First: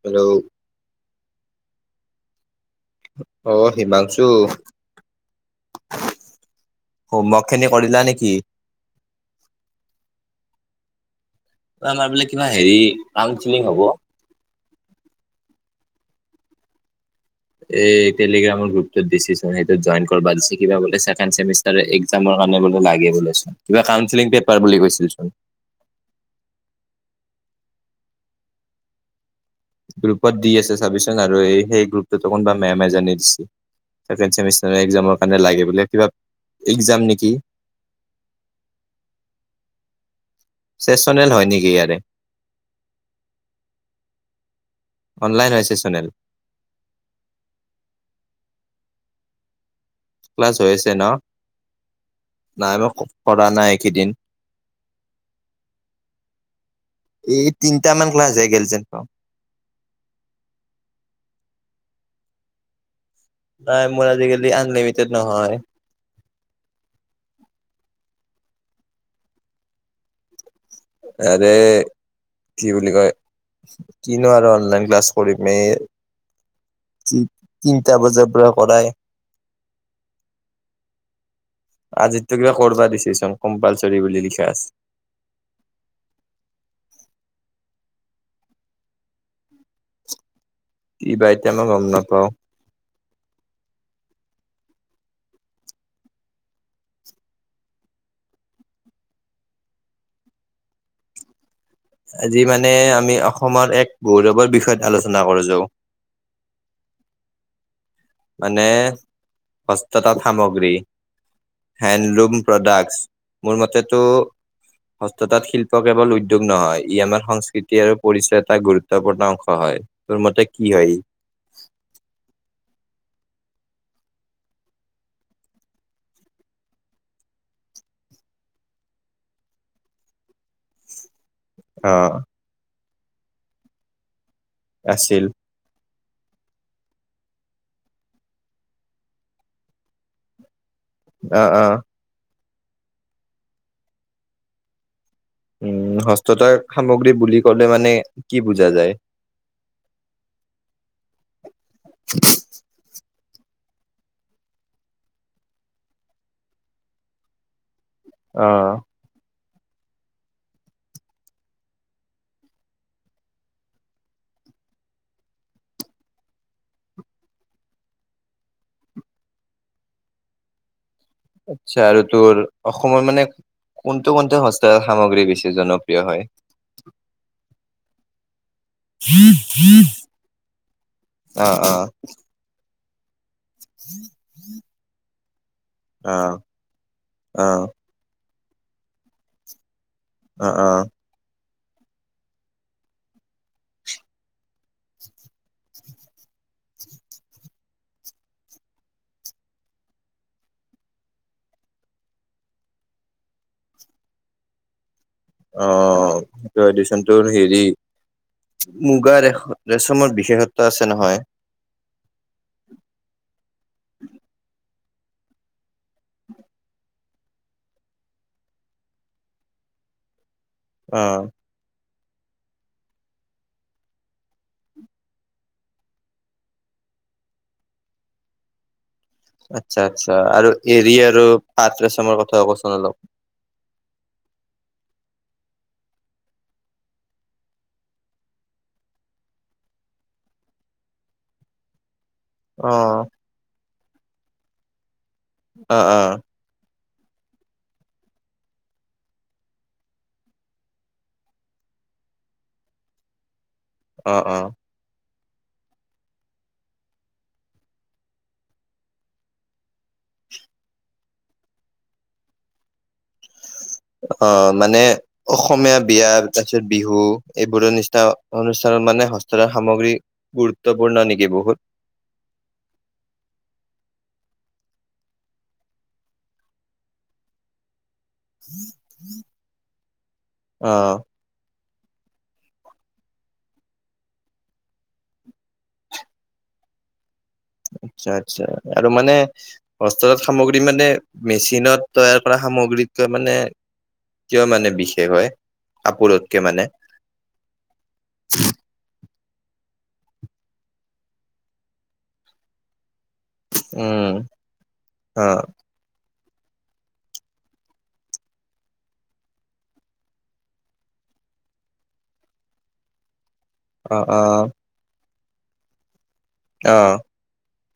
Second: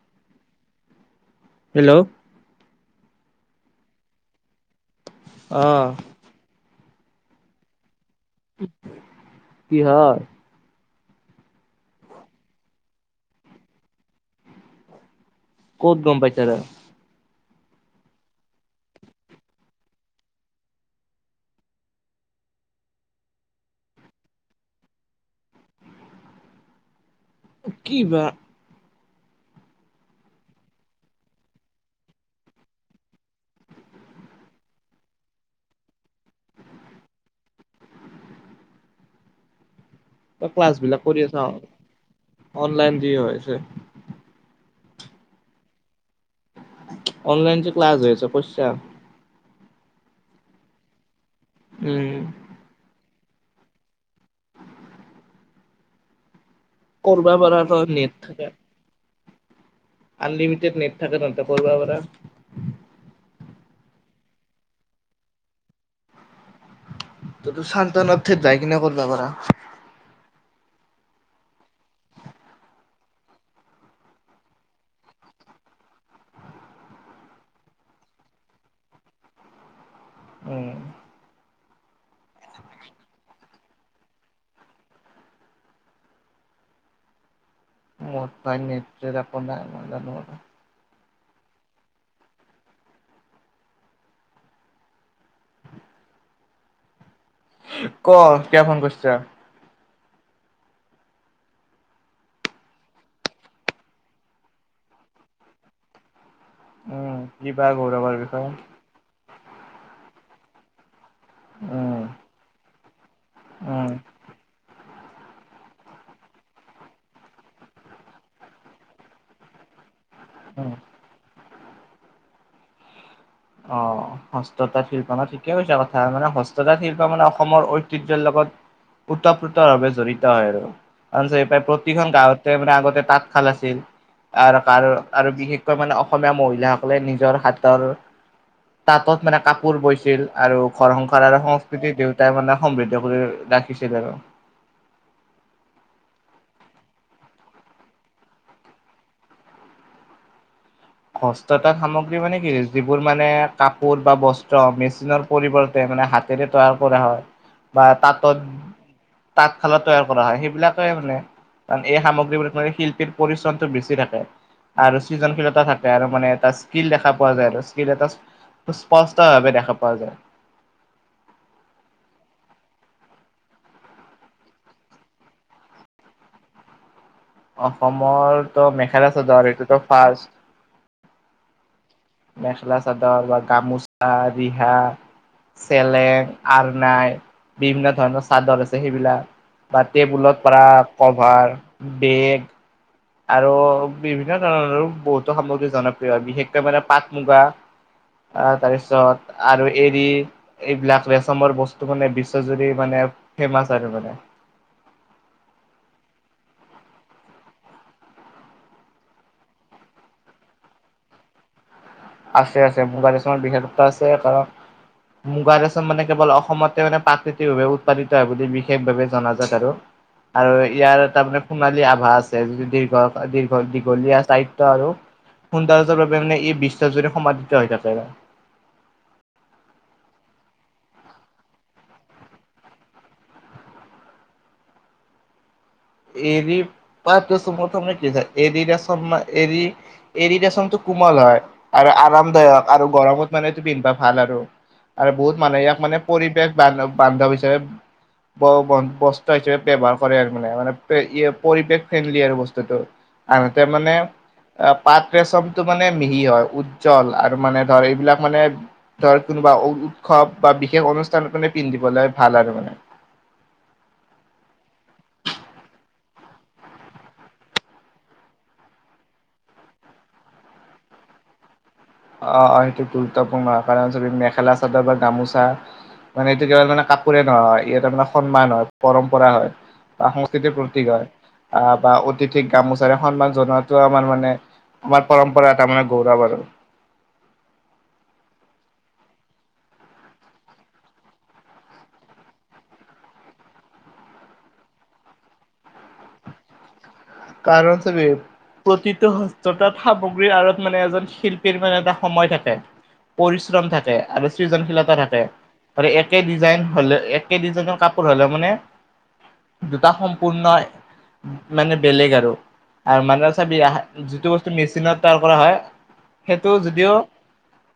Hello hello অ' হিমাংশু অ homework খিনি কৰিলা নেকি? কিহৰ? আমাৰ বোলে কিবা হেৰি ক কাওনচিলিং হব? ক'ত গম পাইছা তই? এই টেলিগ্ৰামৰ গ্ৰুপতোত দিছে চোন, সেইটোত জইন কৰবা দিছি কিবা বোলে চেকেণ্ড ছেমিষ্টাৰে এক্সম ল' কিবা কাউন্সিলং পেপাৰ বুলি কৈছিল। কিবা গ্ৰুপত দি আছে চাবি চোন, আৰু সেই গ্ৰুপটোত কোনোবা মেম জনি দিছে ছেকেণ্ড চেমিষ্টাৰ একজামৰ কাৰণে লাগে বোলে কিবা একজাম নেকি [inaudible] ক্লাছবিলাক কৰি চেচনেল আছা হয় নেকি ইয়াৰে আৰু অনলাইন দি হৈছে অনলাইন হৈছে চেচনেল। অনলাইন [unintelligible] ক্লাছ হৈ আছে ন? উম নাই মই কৰা নাই এইকেইদিন। কৰবা এই পাৰা তই তিনটা মান নেট ক্লাছ হৈ থাকে গ'ল যেন পাওঁ। আনলিমিটেড নেট থাকে তহ'তে কৰিব পাৰা। নাই মোৰ আজিকালি আনলিমিটেড নহয়। তই তোৰ শান্তনাথে যাই কিনে কৰিব পাৰা। অৰে কি বুলি কয়, কিনো আৰু অনলাইন ক্লাছ কৰিম এই। যি তিনিটা বজাৰ পৰা কৰায়। উম'। আজিতো কিবা কৰবা দিচিচোন। কম্পালচৰী বুলি লিখা আছে। মোৰ তাই নেত্ৰে যাব নাই, মই জানো আৰু কি বা ইতা মই গম নাপাও। ক' কিয় ফোন কৰছা। আজি মানে আমি অসমৰ এক গৌৰৱৰ বিষয়ত আলোচনা কৰ যোউ। উম, কিবা। গৌৰৱৰ বিষয়ে মানে হস্ততাঁত সামগ্ৰী। উম হেণ্ডলুম প্ৰডাক্টছ মোৰ উম মতেতো হস্ততাঁত শিল্প কেৱল উদ্যোগ নহয়। ই আমাৰ সংস্কৃতি আৰু পৰিচয় এটা গুৰুত্বপূৰ্ণ অংশ হয়। তোৰ মতে উম কি হয়। অ' হস্ততাঁত শিল্প ন' ঠিকেই কৈছা কথা মানে হস্ততাঁত শিল্প মানে অসমৰ ঐতিহ্যৰ লগত ওতঃপ্ৰোতভাৱে জড়িত হয় আৰু অ প্ৰতিখন গাঁৱতে মানে আগতে তাঁতশাল আছিল। আৰু কাৰ আছিল আৰু বিশেষকৈ মানে অসমীয়া মহিলাসকলে নিজৰ হাতৰ তাঁতত মানে কাপোৰ বৈছিল আৰু ঘৰ-সংসাৰ আৰু অ অ সংস্কৃতি দেউতাই মানে সমৃদ্ধ কৰি ৰাখিছিল আৰু উ হস্ততাঁত সামগ্ৰী বুলি ক'লে মানে কি বুজা যায়। [inaudible] হস্ত তাঁত সামগ্ৰী মানে কি, যিবোৰ মানে কাপোৰ বা বস্ত্ৰ, মেচিনৰ পৰিৱৰ্তে মানে হাতেৰে তৈয়াৰ কৰা হয় বা তাঁতত, অ'। তাঁতশালত তৈয়াৰ কৰা হয়, সেইবিলাকে মানে। কাৰণ এই সামগ্ৰীবোৰত মানে শিল্পীৰ পৰিশ্ৰমটো বেছি থাকে আৰু সৃজনশীলতা থাক কে আৰু মানে এটা স্কিল দেখা পোৱা যায় আৰু, স্কিল এটা স্পষ্ট ভাৱে দেখা পোৱা যায়। আচ্ছা এইটো আৰু। অসমৰ মানে কোনটো [unintelligible] হস্ত সামগ্ৰী বেছি জনপ্ৰিয় হয়? অসমৰতো মেখেলা চাদৰ, আৰু এইটোতো ফাৰ্ষ্ট অ', অ', মেখেলা চাদৰ বা গামোচা, ৰিহা চেলেং, অ', আৰনাই, অ', বিভিন্ন ধৰণৰ চাদৰ আছে সেইবিলাক বা টেবুলত অ', পৰা অ', ক'ভাৰ, বেগ আৰু বিভিন্ন ধৰণৰ বহুতো সামগ্ৰী জনপ্ৰিয়, বিশেষকৈ মানে পাট মুগা আ তাৰপিছত আৰু এৰি, এইবিলাক ৰেচমৰ বস্তু মানে বিশ্বজুৰি মানে ফেমাচ আৰু মানে অ', সেইটো এডিশনটোৰ হেৰি মুগা ৰেচমৰ বিশেষত্ব আছে নহয় আছে আছে মুগা ৰেচমৰ বিশেষত্ব আছে কাৰণ মুগা ৰেচম মানে কেৱল অসমতে মানে প্ৰাকৃতিকভাৱে উৎপাদিত হয় বুলি বিশেষভাৱে জনাজাত আৰু আৰু ইয়াৰ অ', এটা মানে সোণালী আভ ভাস আছে, দীৰ্ঘ দীৰ্ঘ দীঘলীয়া স্থায়িত্ব আৰু, [unintelligible] এই বিশ শ্ব' জুৰি সমাদিত হৈ থাকে আচ্ছা, আচ্ছা, আৰু এৰি আৰু পাতৰেচমৰ কথা কোৱাচোন অলপ। [inaudible] এৰ প কি এৰিচ এৰ এৰি দচটো [unintelligible] কোমল হয় আৰু আৰামদায়ক আৰু অ', গৰমত মানেটো পিন্ধবা ভাল আৰু আৰু বহুত মানুহে ইয়াক অ', মানে অ', পৰিৱেশ বান্ধ। বান্ধৱ হিচাপে বস্ত্ৰ হিচাপে ব্যৱহাৰ কৰে আৰু মানে মানে, পৰিৱেশ ফ্ৰেণ্ডলি আৰু বস্তুটো আনহাতে মানে অ', অ'। পাত, মানে মিহি হয় উজ্জ্বল আৰু মানে ধৰ এইবিলাক মানে ধৰ কোনোবা উৎস বা বিশেষ অনুষ্ঠান মানে পিন্ধিবলৈ ভাল আৰু মানে। [inaudible] অ মানে অসমীয়া বিয়া তাৰপিছত বিহু এইবোৰো নিচিনা অনুষ্ঠান মানে হস্তৰে সামগ্ৰী গুৰুত্বপূৰ্ণ নেকি বহুত? অ অ সেইটো গুৰুত্বপূৰ্ণ কাৰণ চ মেখেলা চাদৰ বা গামোচা, মানে এইটো কেল মানে কাপোৰে নহয় ইয়াতে তাৰানে সন্মান হয়‌ পৰম্পৰা হয় বা সংস্কৃতিৰ অ প্ৰতক হয় আহ বা অতিথিক গামোচাৰে সন্মান জনোৱাতো আমাৰ মানে আমাৰ পৰম্পৰা এটা মানে গৌৰৱ আৰু [inaudible] আচ্ছা আচ্ছা আৰু মানে হষ্টেলত সামগ্ৰী মানে মেচিনত তৈয়াৰ কৰা সামগ্ৰীত মানে কিয় মানে বিশেষ হয় কপোৰতকে মানে, কাৰণ তুমি প্ৰতিটো যতাত সামগ্ৰীৰ আঁৰত মানে এজন শিল্পীৰ মানে এটা সময় থাকে। পৰিশ্ৰম থাকে উম আৰু সৃজনশীলতা থাকে অ আৰু একে ডিজাইন হ'লে একে ডিজাইনৰ কাপোৰ হ'লে মানে দুটা সম্পূৰ্ণ মানে বেলেগ আৰু আৰু মানে চ অ অ যিটো বস্তু মেচিনত তৈয়াৰ কৰা হয়। সেইটো অ যদিও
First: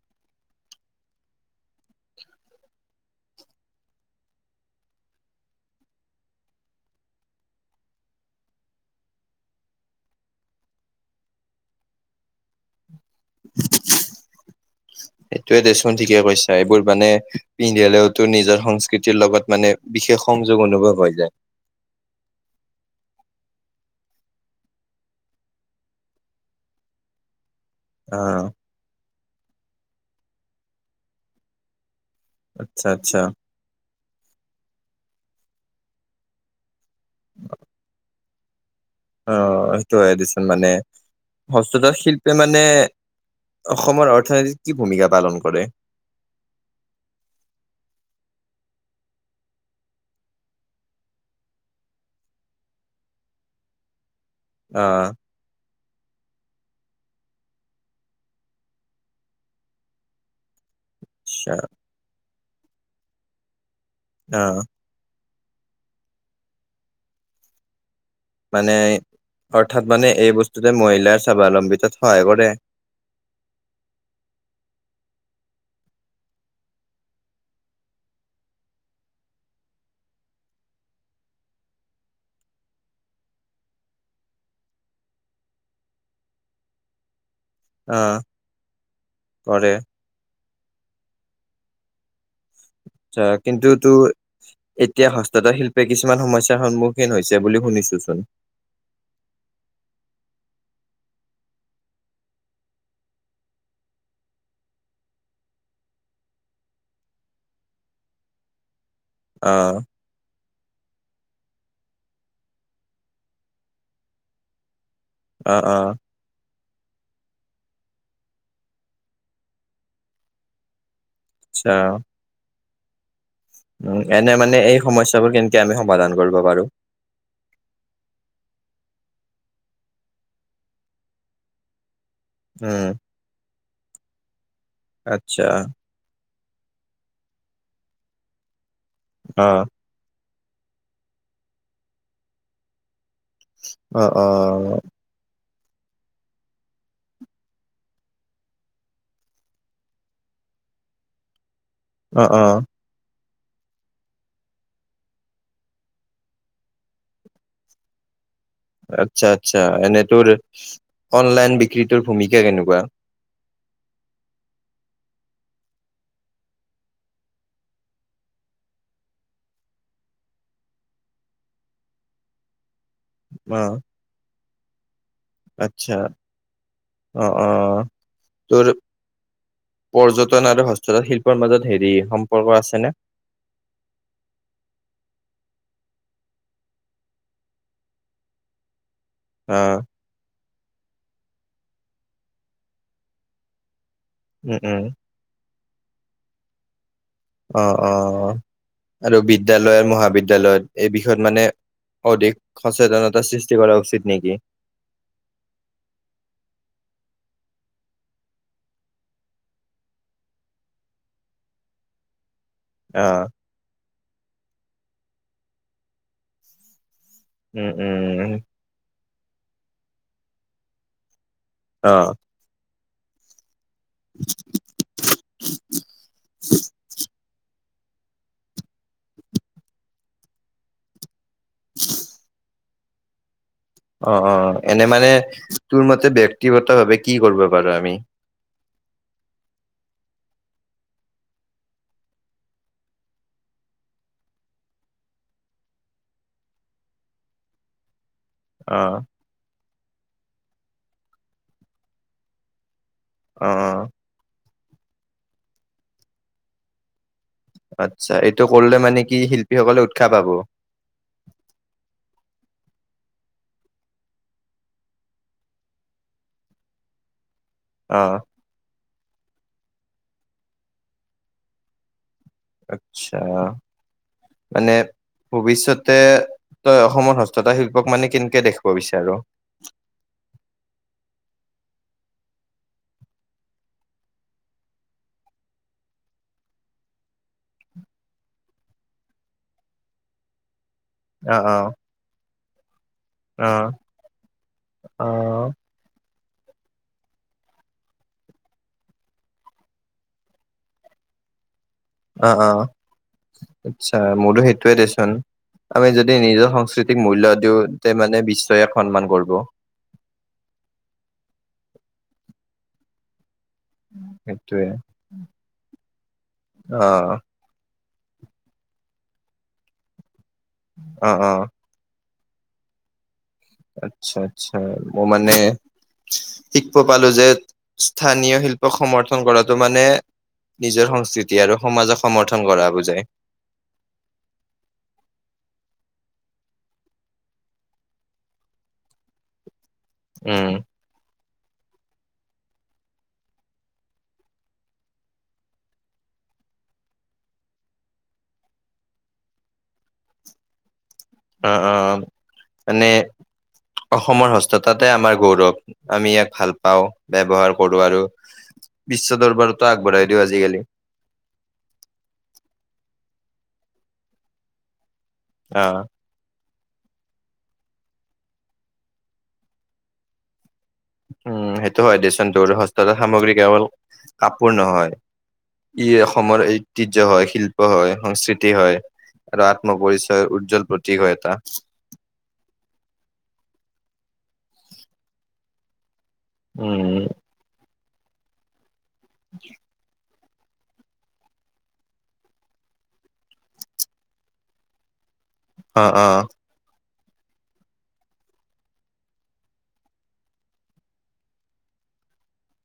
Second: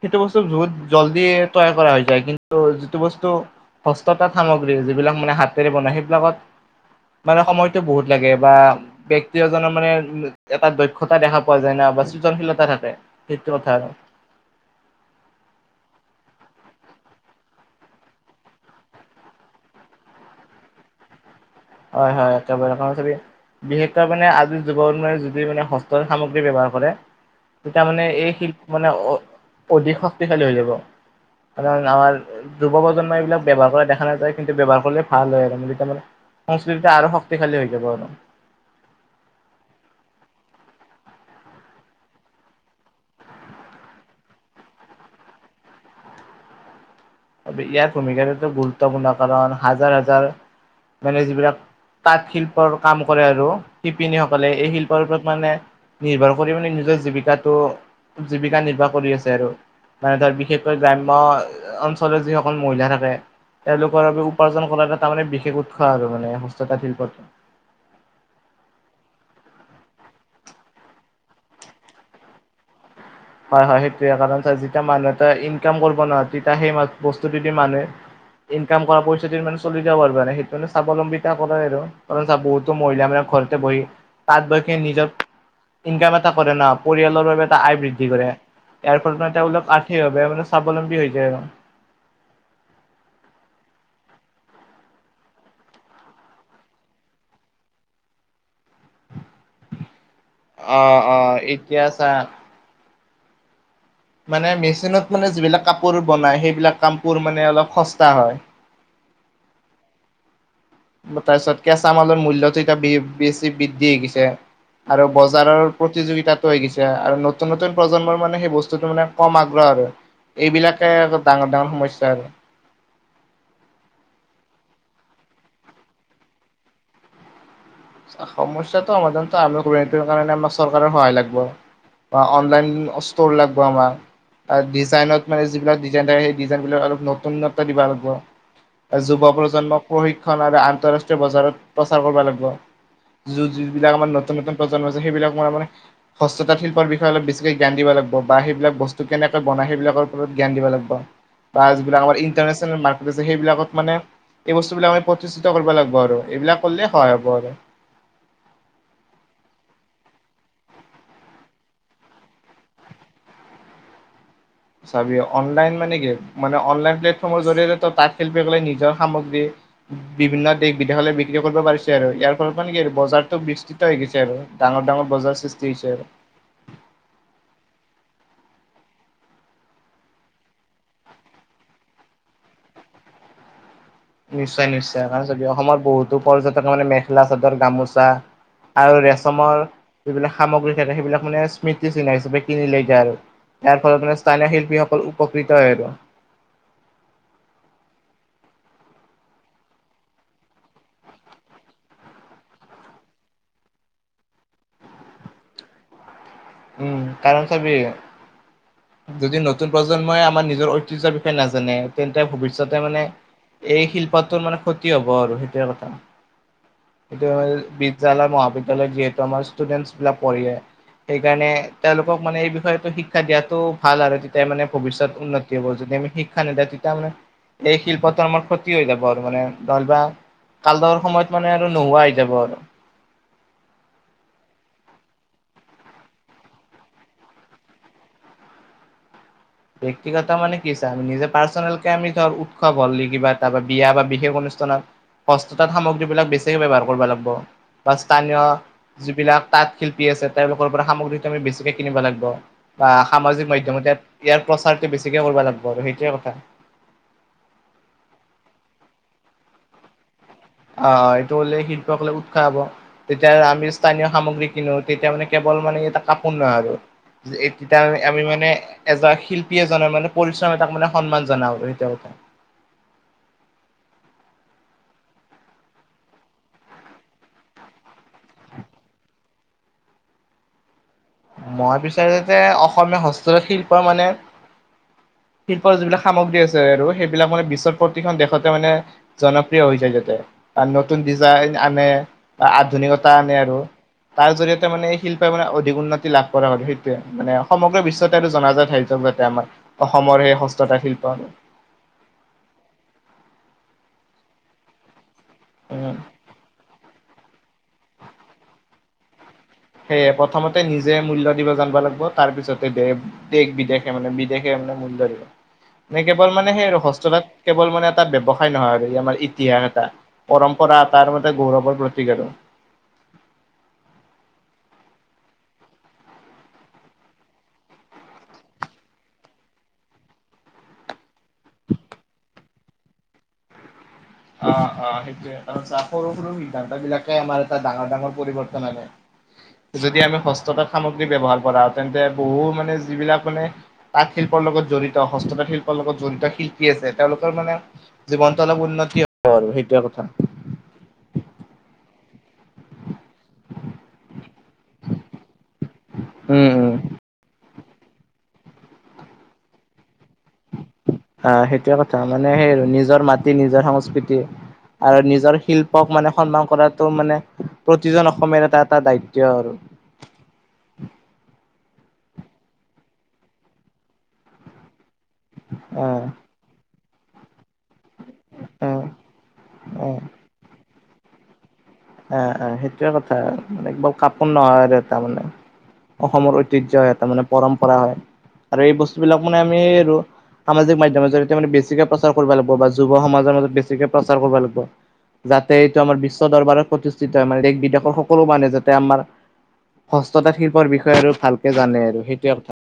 সেইটো বস্তু বহুত জল্দি তৈয়াৰ কৰা হৈ যায় কিন্তু যিটো বস্তু হস্ততাঁত সামগ্ৰী যিবিলাক মানে হাতেৰে বনাই সেইবিলাকত মানে সময়তটো বহুত লাগে বা ব্যক্তি এজনৰ মানে এটা দক্ষতা দেখা পোৱা যায় না বা সৃজনশীলতা থাকে। সেইটো কথা আৰু সেইটোয়ে দেচোন ঠিকে কৈছা। এইবোৰ মানে পিন্ধালেওতো নিজৰ সংস্কৃতিৰ লগত মানে বিশেষ সংযোগ অনুভৱ হৈ যায়। হয়-হয় একেবাৰে [unintelligible] বিশেষকৈ মানে আজিৰ যুগত যদি মানে হস্তৰ সামগ্ৰী ব্যৱহাৰ কৰে। তেতিয়া মানে অ এই শিল্প মানে অধিক শক্তিশালী হৈ যাব। কাৰণ আমাৰ যুৱ আচ্ছা প্ৰজন্মই আচ্ছা এইবিলাক ব্যৱহাৰ কৰা দেখা নাযায়। কিন্তু ব্যৱহাৰ কৰিলে ভাল হয় আৰু ম তাৰ মানে আৰু শক্তিশালী হৈ যাব আৰু অ, সেইটো হয় দিচোন মানে হস্ততাঁত শিল্পী মানে অসমৰ অৰ্থনীতিত কি ভূমিকা পালন কৰে? ইয়াত ভূমিকাতো গুৰুত্বপূৰ্ণ কাৰণ হাজাৰ, হাজাৰ মানে যিবিলাক তাঁত শিল্প আৰু কাম কৰে আৰু শিপিনীসক ক'লে এই শিল্পৰ আহ ওপৰত মানে নিৰ্ভৰ কৰি মানে নিজৰ জীৱিকাটো জীৱিকা নিৰ্বাহ কৰি আছে। আৰু মানে ধৰ বিশেষ গ্ৰাম্য আচ্ছা অঞ্চলৰ যিসকল মহিলা থাকে, তেওঁলোকৰ বাবে আহ উপাৰ্জন কৰা এটা তাৰমানে বিশ কোট খোৱা আৰু মানে হস্ততাঁত শিল্পত মানে অৰ্থাৎ মানে এই বস্তুতে মহিলাৰ স্বাৱলম্বিতাত সহায় কৰে। হয়, হয় হেটোৱে কাৰণ যেতিয়া মানুহ এটাই ইনকাম কৰিব নোৱা, তেতিয়া সেই বস্তুটো দি মানুহে ইনকাম কৰা পইচাটো দি মানে চলি যাব আৰু মানে সেইটো স্বাৱলম্বিতা কৰে আৰু কাৰণ বহুতো মহিলা মানে ঘৰতে বহি তাঁত বৈকে নিজৰ ইনকাম এটা কৰে না। পৰিয়ালৰ বাবে এটা আই বৃ আহ কৰে ইয়াৰ ফলত মানে কৰে। তেওঁলোক আৰ্থিকভাৱ মানে স্বাৱলম্বী হৈ যায় আৰু আচ্ছা কিন্তু তো এতিয়া হস্ততা শিল্পে কিছুমান সমস্যা সন্মুখীন হৈছে বুলি শুনিছোচোন। অ-অ এতিয়া চা মানে মেচিনত মানে যিবিলাক কাপোৰ বনাই সেইবিলাক কামবোৰ মানে অলপ সস্তা হয়। অহ তাৰপিছত কেঁচা মালৰ মূল্যতটো এতিয়া বেছি বৃদ্ধি হৈ গৈছে। আৰু অ বজাৰৰ অ প্ৰতিযোগিতা [unintelligible] এতিয়া আৰু নতুন, নতুন প্ৰজন্মৰ মানে সেই বস্তুটো মানে কম আগ্ৰহ আৰু এইবিলাকে ডাঙৰ, ডাঙৰ সমস্যা আৰু। উ এনে মানে এই সমস্যাবোৰ কেনেকে আমি সমাধান কৰিব পাৰো? সমস্যাটো সমাধান আমি কৰিবৰ কাৰণে আমাৰ চৰকাৰৰ সহায় লাগিব। বা অনলাইন উম ষ্ট'ৰ লাগিব আমাক। ডিজাইনত মানে আচ্ছা যিবিলাক ডিজাইন থাকে সেই ডিজাইন বিলাক আৰু নতুনত্ত্ব দিব লাগিব। অ যুবপ্ৰজন্মক প্ৰশিক্ষ ক্ষণ আৰু আন্তঃৰাষ্ট্ৰীয় বজাৰত প্ৰচাৰ কৰিব লাগিব। য'ত যিবিলাক অ আমৰ অ নতুন নতুন প্ৰজন্ম আছে সেইবিলাক মানে হস্ত তাঁত শিল্পৰ বিষয়ে অলপ বেছিকে জ্ঞান দিব লাগিব, বা সেইবিলাক বস্তু কেনেকে বনাই সেইবিলাক ওপৰত জ্ঞান দিব লাগিব। গিব বা যিবিলাক অ অ ইণ্টাৰনেশ্যনেল মাৰ্কেট ছে সেইবিলাকত মানে এই বস্তুবিলাক আমি প্ৰতিষ্ঠিত কৰিব লাগিব আৰু, এইবিলাক কৰিলে সহায় হ'ব আৰু। আচ্ছা আচ্ছা এনেই তোৰ অনলাইন বিক্ৰীটোৰ ভূমিকা কেনেকুৱা? চাবি অনলাইন মানে কি? মানে অনলাইন প্লেটফৰ্মৰ জৰিয়তে তাঁত শিল্পী সকলে নিজৰ সামগ্ৰী বিভিন্ন দেশ বিদেশলৈ বিক্ৰী কৰিব পাৰিছে আৰু, ইয়াৰ ফলৰ মানে কি আৰু বজাৰটো অ বিস্তৃত হৈ গৈছে আৰু, ডাঙৰ ডাঙৰ বজাৰ সৃষ্টি হৈছে আচ্ছা, আৰু অ' আহ তোৰ পৰ্যটন আৰু হস্ততাঁত শিল্পৰ মাজত হেৰি সম্পৰ্ক আছেনে? নিশ্চয় নিশ্চয়, কাৰণ চাবি অসমৰ বহুতো পৰ্যটকে মানে মেখেলা চাদৰ গামোচা আৰু অ ৰেচমৰ যিবিলাক সামগ্ৰী থাকে সেইবিলাক মানে স্মৃতি চিহ্ন হিচাপে কিনি লৈ যায় আৰু। ফলত স্থানীয় উম উম শিল্পীসকল উপকৃত হয় আৰু। অ', অ' আৰু বিদ্যালয় আৰু মহাবিদ্যালয়ত এই বিষয়ত মানে অধিক সচেতনতাৰ সৃষ্টি কৰা উচিত নেকি? উম, কাৰণ চাবি যদি নতুন প্ৰজন্মই আমাৰ নিজৰ ঐতিহ্যৰ বিষয়ে নাজানে তেন্তে ভৱিষ্যত তে অ মানে এই শিল্পটোৰ মানে ক্ষতি হ'ব আৰু সেইটোৱে কথা। এইটো হয় উম বিদ্যালয় উম মহাবিদ্যালয়ত যিহেতু আমাৰ ষ্টুডেন্টছ বিলাক পঢ়ে ই কাৰণে অ তেওঁলোকক মানে এই বিষয়তে শিক্ষা দিয়াতো ভাল আৰু, তেতিয়া মানে ভৱিষ্যত উন্নতি হ'ব। যদি আমি শিক্ষা নিদিওঁ তেতিয়া মানে এই শিল্পটো আমাৰ ক্ষতি হৈ যাব আৰু মানে। ন'হলেবা কালডৰ সময়ত মানে আৰু নোহোৱা হৈ যাব আৰু। অ', অ' এনে মানে তোৰ মতে ব্যক্তিগত ভাৱে কি কৰিব পাৰো আমি? ব্যক্তিগত মানে কি আ আমি নিজে পাৰ্চনেল কে আমি ধৰ উৎসৱ হ'লে কিবা তাৰ বিয়া বা বিশেষ হস্থতাঁত সামগ্ৰী বিলাক বেছিকে ব্যৱহাৰ কৰিব লাগিব। স্থানীয় অ যিবিলাক তাঁত শিল্পী আছে তেওঁলোকৰ পৰা সামগ্ৰী আমি বেছিকে কিনিব লাগিব। বা সামাজিক অ অ মাধ্যমত ইযাত ইয়াৰ প্ৰচাৰটো বেছিকে কৰিব লাগিব আৰু সেইটোৱে কথা। আচ্ছা, এইটো কৰিলে মানে কি শিল্পীসকলে উৎসাহ পাব? অ' এইটো হ'লে শিল্পকলে উৎসাহ পাব, তেতিয়া আমি স্থানীয় সামগ্ৰী কিনো তেতিয়া মানে কল মানে এটা কাপোৰ নহয় আৰু, তেতিয়া অ আমি মানে এজ শিল্পী এজনৰ মানে পৰিশ্ৰম এ তাক মানে সন্মান জনোৱা হ'ল সেইটো কথা। আচ্ছা, মানে ভৱিষ্যতে তই অসমত হস্ততাঁত শিল্পক মানে কেনেকে দেখিৱ বিচাৰ? মই বিচাৰো যে যে অসমীয়া হস্ততাঁত শিল্প মানে শিল্পৰ যিবিলাক সামগ্ৰী আছে, আৰু সেইবিলাক মানে বিশ্বৰ প্ৰতিখন দেশতে মানে, জনপ্ৰিয় হৈ যায় যাতে। আ নতুন ডিজাইন অ', আনে, আধুনিকত তা আনে আৰু। অ', তাৰ জৰিয়তে মানে এই শিল্পে মানে অ', অধিক উন্নত লাভ কৰা হয় সেইটোৱে, মানে সমগ্ৰ বিশ্বতে আৰু জনাজাত হৈ যাক যাতে আমাৰ অসমৰ সেই হস্ততাত শিল্প [inaudible] অ, অ', আচ্ছা মোৰও সেইটোৱে দেচোন। আমি উম যদি নিজৰ সংস্কৃতিক মূল্য দিওঁ, তে মানে বিশ্বয়ে ইয়াক সন্মান কৰিব। সেয়ে প্ৰথমতে নিজে মূল্য দিব জানিব লাগিব তাৰ পিছতে দে দেশ বিদেশে মানে বিদেশে সেইটোৱে মানে মূল্য দিব মানে কেৱল মানে সেই আৰু অ', হস্তলত কেৱল মানে এটা বৱসায় নহয় আৰু আমাৰ ইতিহাস এটা পৰম্পৰা তাৰ অ', মে অ', গৌৰৱৰ প্ৰতীক আৰু আচ্ছা আচ্ছা ম মানে শিকব পালো যে স্থানীয় শিল্পক সমৰ্থন কৰাটো মানে নিজৰ সংস্কৃতি আৰু সমাজক সমৰ্থন কৰা বুজায়। অ', অ', সেইটোৱে তাৰছ সৰু সৰু সিদ্ধান্ত বিলাকে আমাৰ এটা ডাঙৰ ডাঙৰ পৰিৱৰ্তন আনে। [unintelligible] যদি আমি উম, হস্ততাঁত সামগ্ৰী ব্যৱহাৰ কৰা তেন্তে বহু মানে যিবিলাক মানে তাঁত শিল্পৰ লগত জড়িত, হস্ততাঁ শিল্পৰ লগত জড়িত শি শিকি আছে তেওঁলোকৰ মানে জীৱনটো অলপ উন্নতি হ'ব আৰু সেইটোয়ে কথা অহ অ', মানে অসমৰ হস্ততাঁতে আমাৰ গৌৰৱ। আমি ইয়াক উম, ভাল উম। পাওঁ ব্যৱহাৰ কৰো আৰু বিশ্ব দৰবাৰতো আগবঢ়াই দিওঁ আজিকালি অহ সেইটোৱে কথা মানে সেই আৰু নিজৰ মাটি নিজৰ সংস্কৃতি আৰু নিজৰ আহ শিল্পক মানে সন্মান কৰাত টো মানে প্ৰতিজন অসমীয় এটা এটা দায়িত্ব আৰু। উম সেইটো হয় দেচোন তোৰ হষ্টেলত সামগ্ৰী কেৱল কাপোৰ নহয় অ ই অসমৰ ঐতিহ্য হয় শিল্প হয়। সংস্কৃতি অ হয় আৰু আত্ম পৰিৰিচয়ৰ উজ্জ্বল প্ৰতীক হয় এটা। অহ অ', সেইটোয়ে কথা এক বাৰ কাপোৰ নহয় দে তাৰ মানে। অসমৰ ঐতিহ্য হয় এটা উম মানে পৰম্পৰা হয় আৰু এই বস্তুবিলাক মানে আমি সামাজিক মাধ্যমৰ জৰিয়তে মানে বেছিকে প্ৰচাৰ কৰিব লাগিব বা যুৱ সমাজৰ মাজত বেছিকে প্ৰচাৰ কৰিব লাগিব। যাতে এইটো অ আমাৰ অ বিশ্ব দৰবাৰত প্ৰতিষ্ঠিত হয় মানে দেশ বিদেশৰ সকলো মানুহে যাতে আমাৰ হস্ততাঁত শিল্পৰ বিষয়ে আৰু ভালকে জানে আৰু সেইটোৱে কথা